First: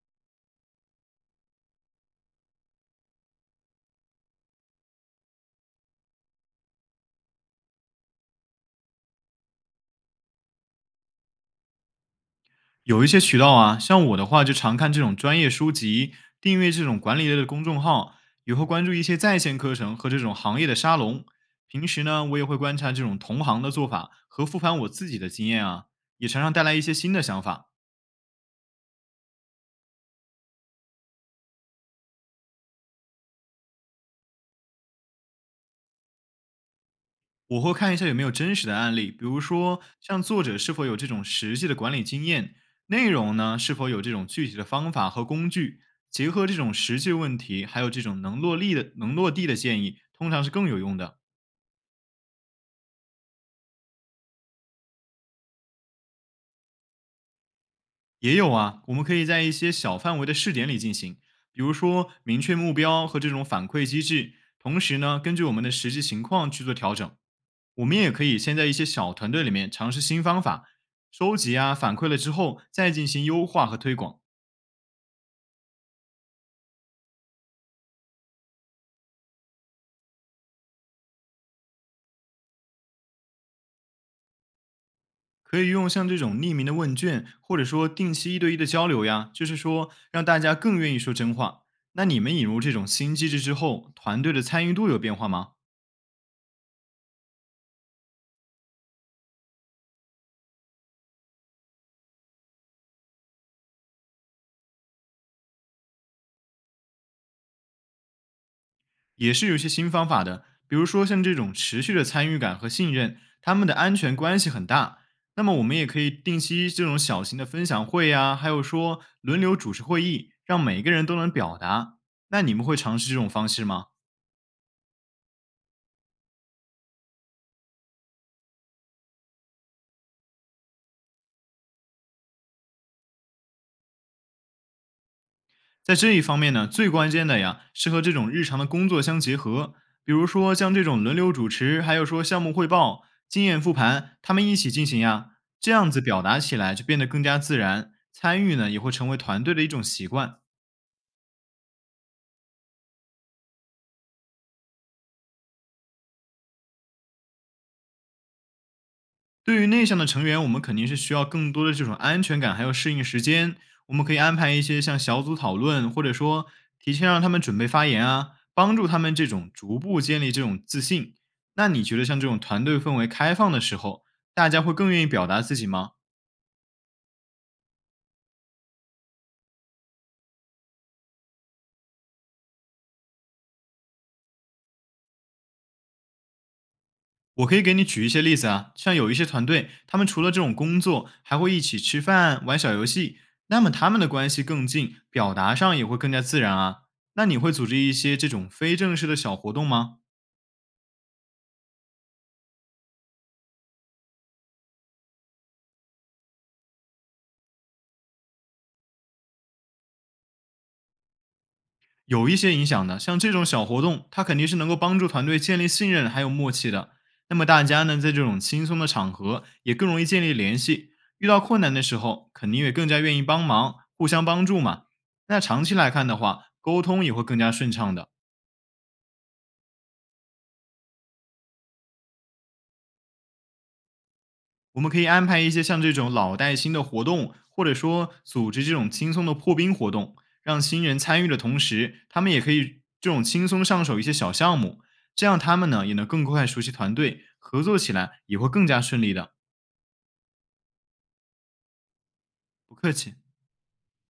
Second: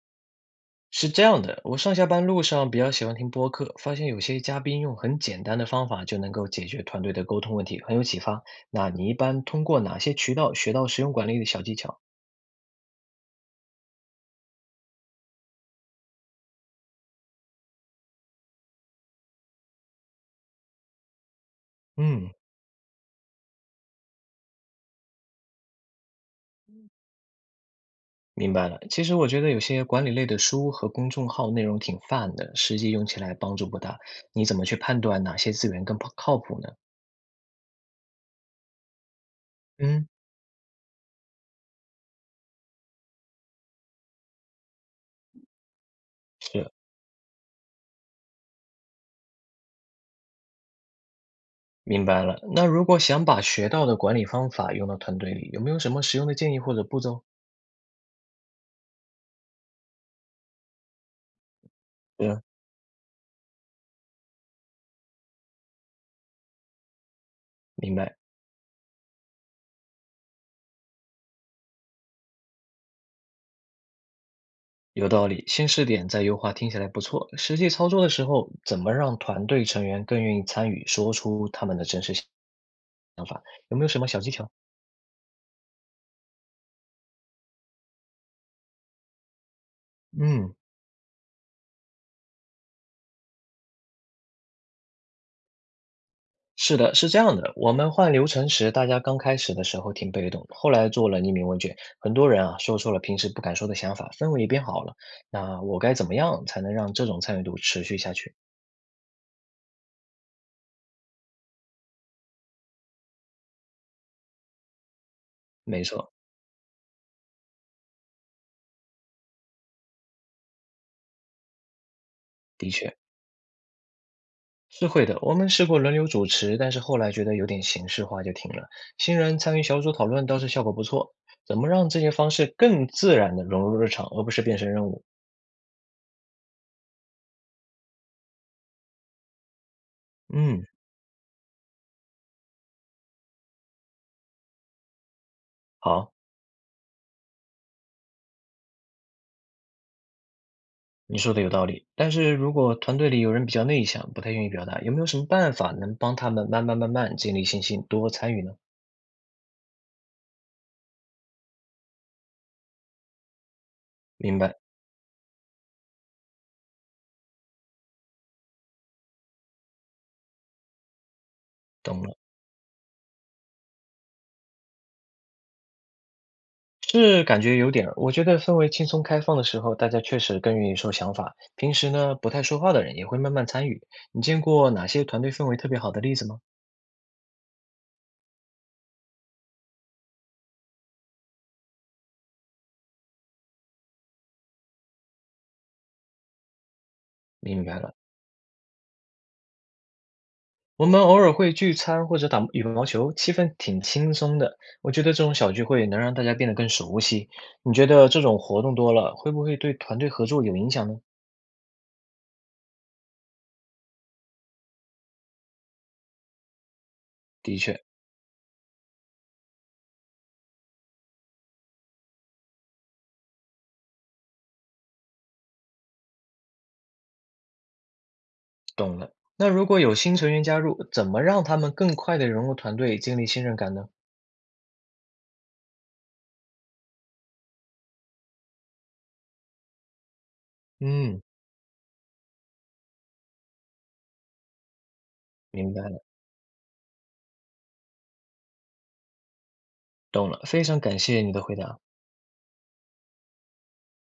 是这样的，我上下班路上比较喜欢听播客，发现有些嘉宾用很简单的方法就能够解决团队的沟通问题，很有启发。那你一般通过哪些渠道学到时用管理的小技巧？有一些渠道啊，像我的话就常看这种专业书籍，订阅这种管理类的公众号，也会关注一些在线课程和这种行业的沙龙。平时呢，嗯，我也会观察这种同行的做法和复盘我自己的经验啊，也常常带来一些新的想法。明白了。其实我觉得有些管理类的书和公众号内容挺泛的，实际用起来帮助不大。你怎么去判断哪些资源更靠谱呢？我会看一下有没有真实的案例，比如说嗯，像作者是否有这种实际的管理经验，内容呢是否有这种具体的方法和工具，结合这是，种实际问题，还有这种能落地的建议，通常是更有用的。明白了。那如果想把学到的管理方法用到团队里，有没有什么实用的建议或者步骤？也有啊，我们可以在一些小范围的试点里进行，比如说明嗯，确目标和这种反馈机制，同时呢，根据我们的实际情况去做调整。我明们也白。可以先在一些小团队里面尝试新方法，收集啊反馈了之后，再进行优化和推广。有道理，先试点再优化听起来不错。实际操作的时候，怎么让团队成员更愿意参与，说出他们的真实想法？有没有什么小技巧？可以用像这种匿名的问卷，或者说定期一对一的交流呀，就是说让大嗯，家更愿意说真话。那你们引入这种新机制之后，团队的参与度有变化吗？是的，是这样的。我们换流程时，大家刚开始的时候挺被动，后来做了匿名问卷，很多人啊说出了平时不敢说的想法，氛围也变好了。那我该怎么样才能让这种参与度持续下去？也是有一些新方法的，比如说像这种持续的参与感和信任，他们的安全关系很大。那么我们没也可以错，定期这种小型的分享会呀、还有说轮流主持会议，让每个人都能表达。那你们的会确。尝试这种方式吗？是会的，我们试过轮流主持，但是后来觉得有点形式化就停了。新人参与小组讨论倒是效果不错。怎么让这些方式更自然的融入日常，而不是变成任务？在这一方面呢，最关键的呀是和这种日常的工作相结合，比如说嗯，像这种轮流主持，还有说项目汇报、经验复盘，他们一起进行呀，这样子好，表达起来就变得更加自然，参与呢也会成为团队的一种习惯。你说的有道理。但是如果团队里有人比较内向，不太愿意表达，有没有什么办法能帮他们慢慢建立信心，多参与呢？对于内向的成员，我们肯定是需要更多的这种安全感，还有适应时间。我们可以安明排白，一些像小组讨论，或者说提前让他们准备发言啊，帮助他们这种逐步建立这种自信。那你觉懂得了。像这种团队氛围开放的时候，大家会更愿意表达自己吗？是感觉有点儿，我觉得氛围轻松开放的时候，大家确实更愿意说想法。平时呢，不太说话的人也会慢慢参与。你见过哪些团队氛围特别好的例子吗？我可以给你举一些例子啊，像有一些团队，他们除了这种工作，还会一起吃饭、玩小游戏，那么他们的关系更近，表达上也会更加自然啊。那你会明组织白一了，些这种非正式的小活动吗？我们偶尔会聚餐或者打羽毛球，气氛挺轻松的。我觉得这种小聚会能让大家变得更熟悉。你觉得这种活动多了，会不会对团队合作有影响呢？有一些影响的，像这种小活动，它肯定是能够帮助团队建立信任还有默契的。那么的大确，家呢，在这种轻松的场合也更容易建立联系，遇到困难的时候，肯定也更加愿意帮忙，互相帮助嘛。那长期来看的话，沟通也会更加顺畅的。懂了。那如果有新成员加入，怎么让他们更快地融入团队，建立信任感呢？我们可以安排一些像这种老带新的活动，或者说组织这种轻松的破冰活动，让新人嗯，参与的同时，他们也可以这种轻松上手一些小项目，这样他们明白呢也了。能更快熟悉团队，合作起来也会更加顺利的。懂了，非常感谢你的回答。不客气。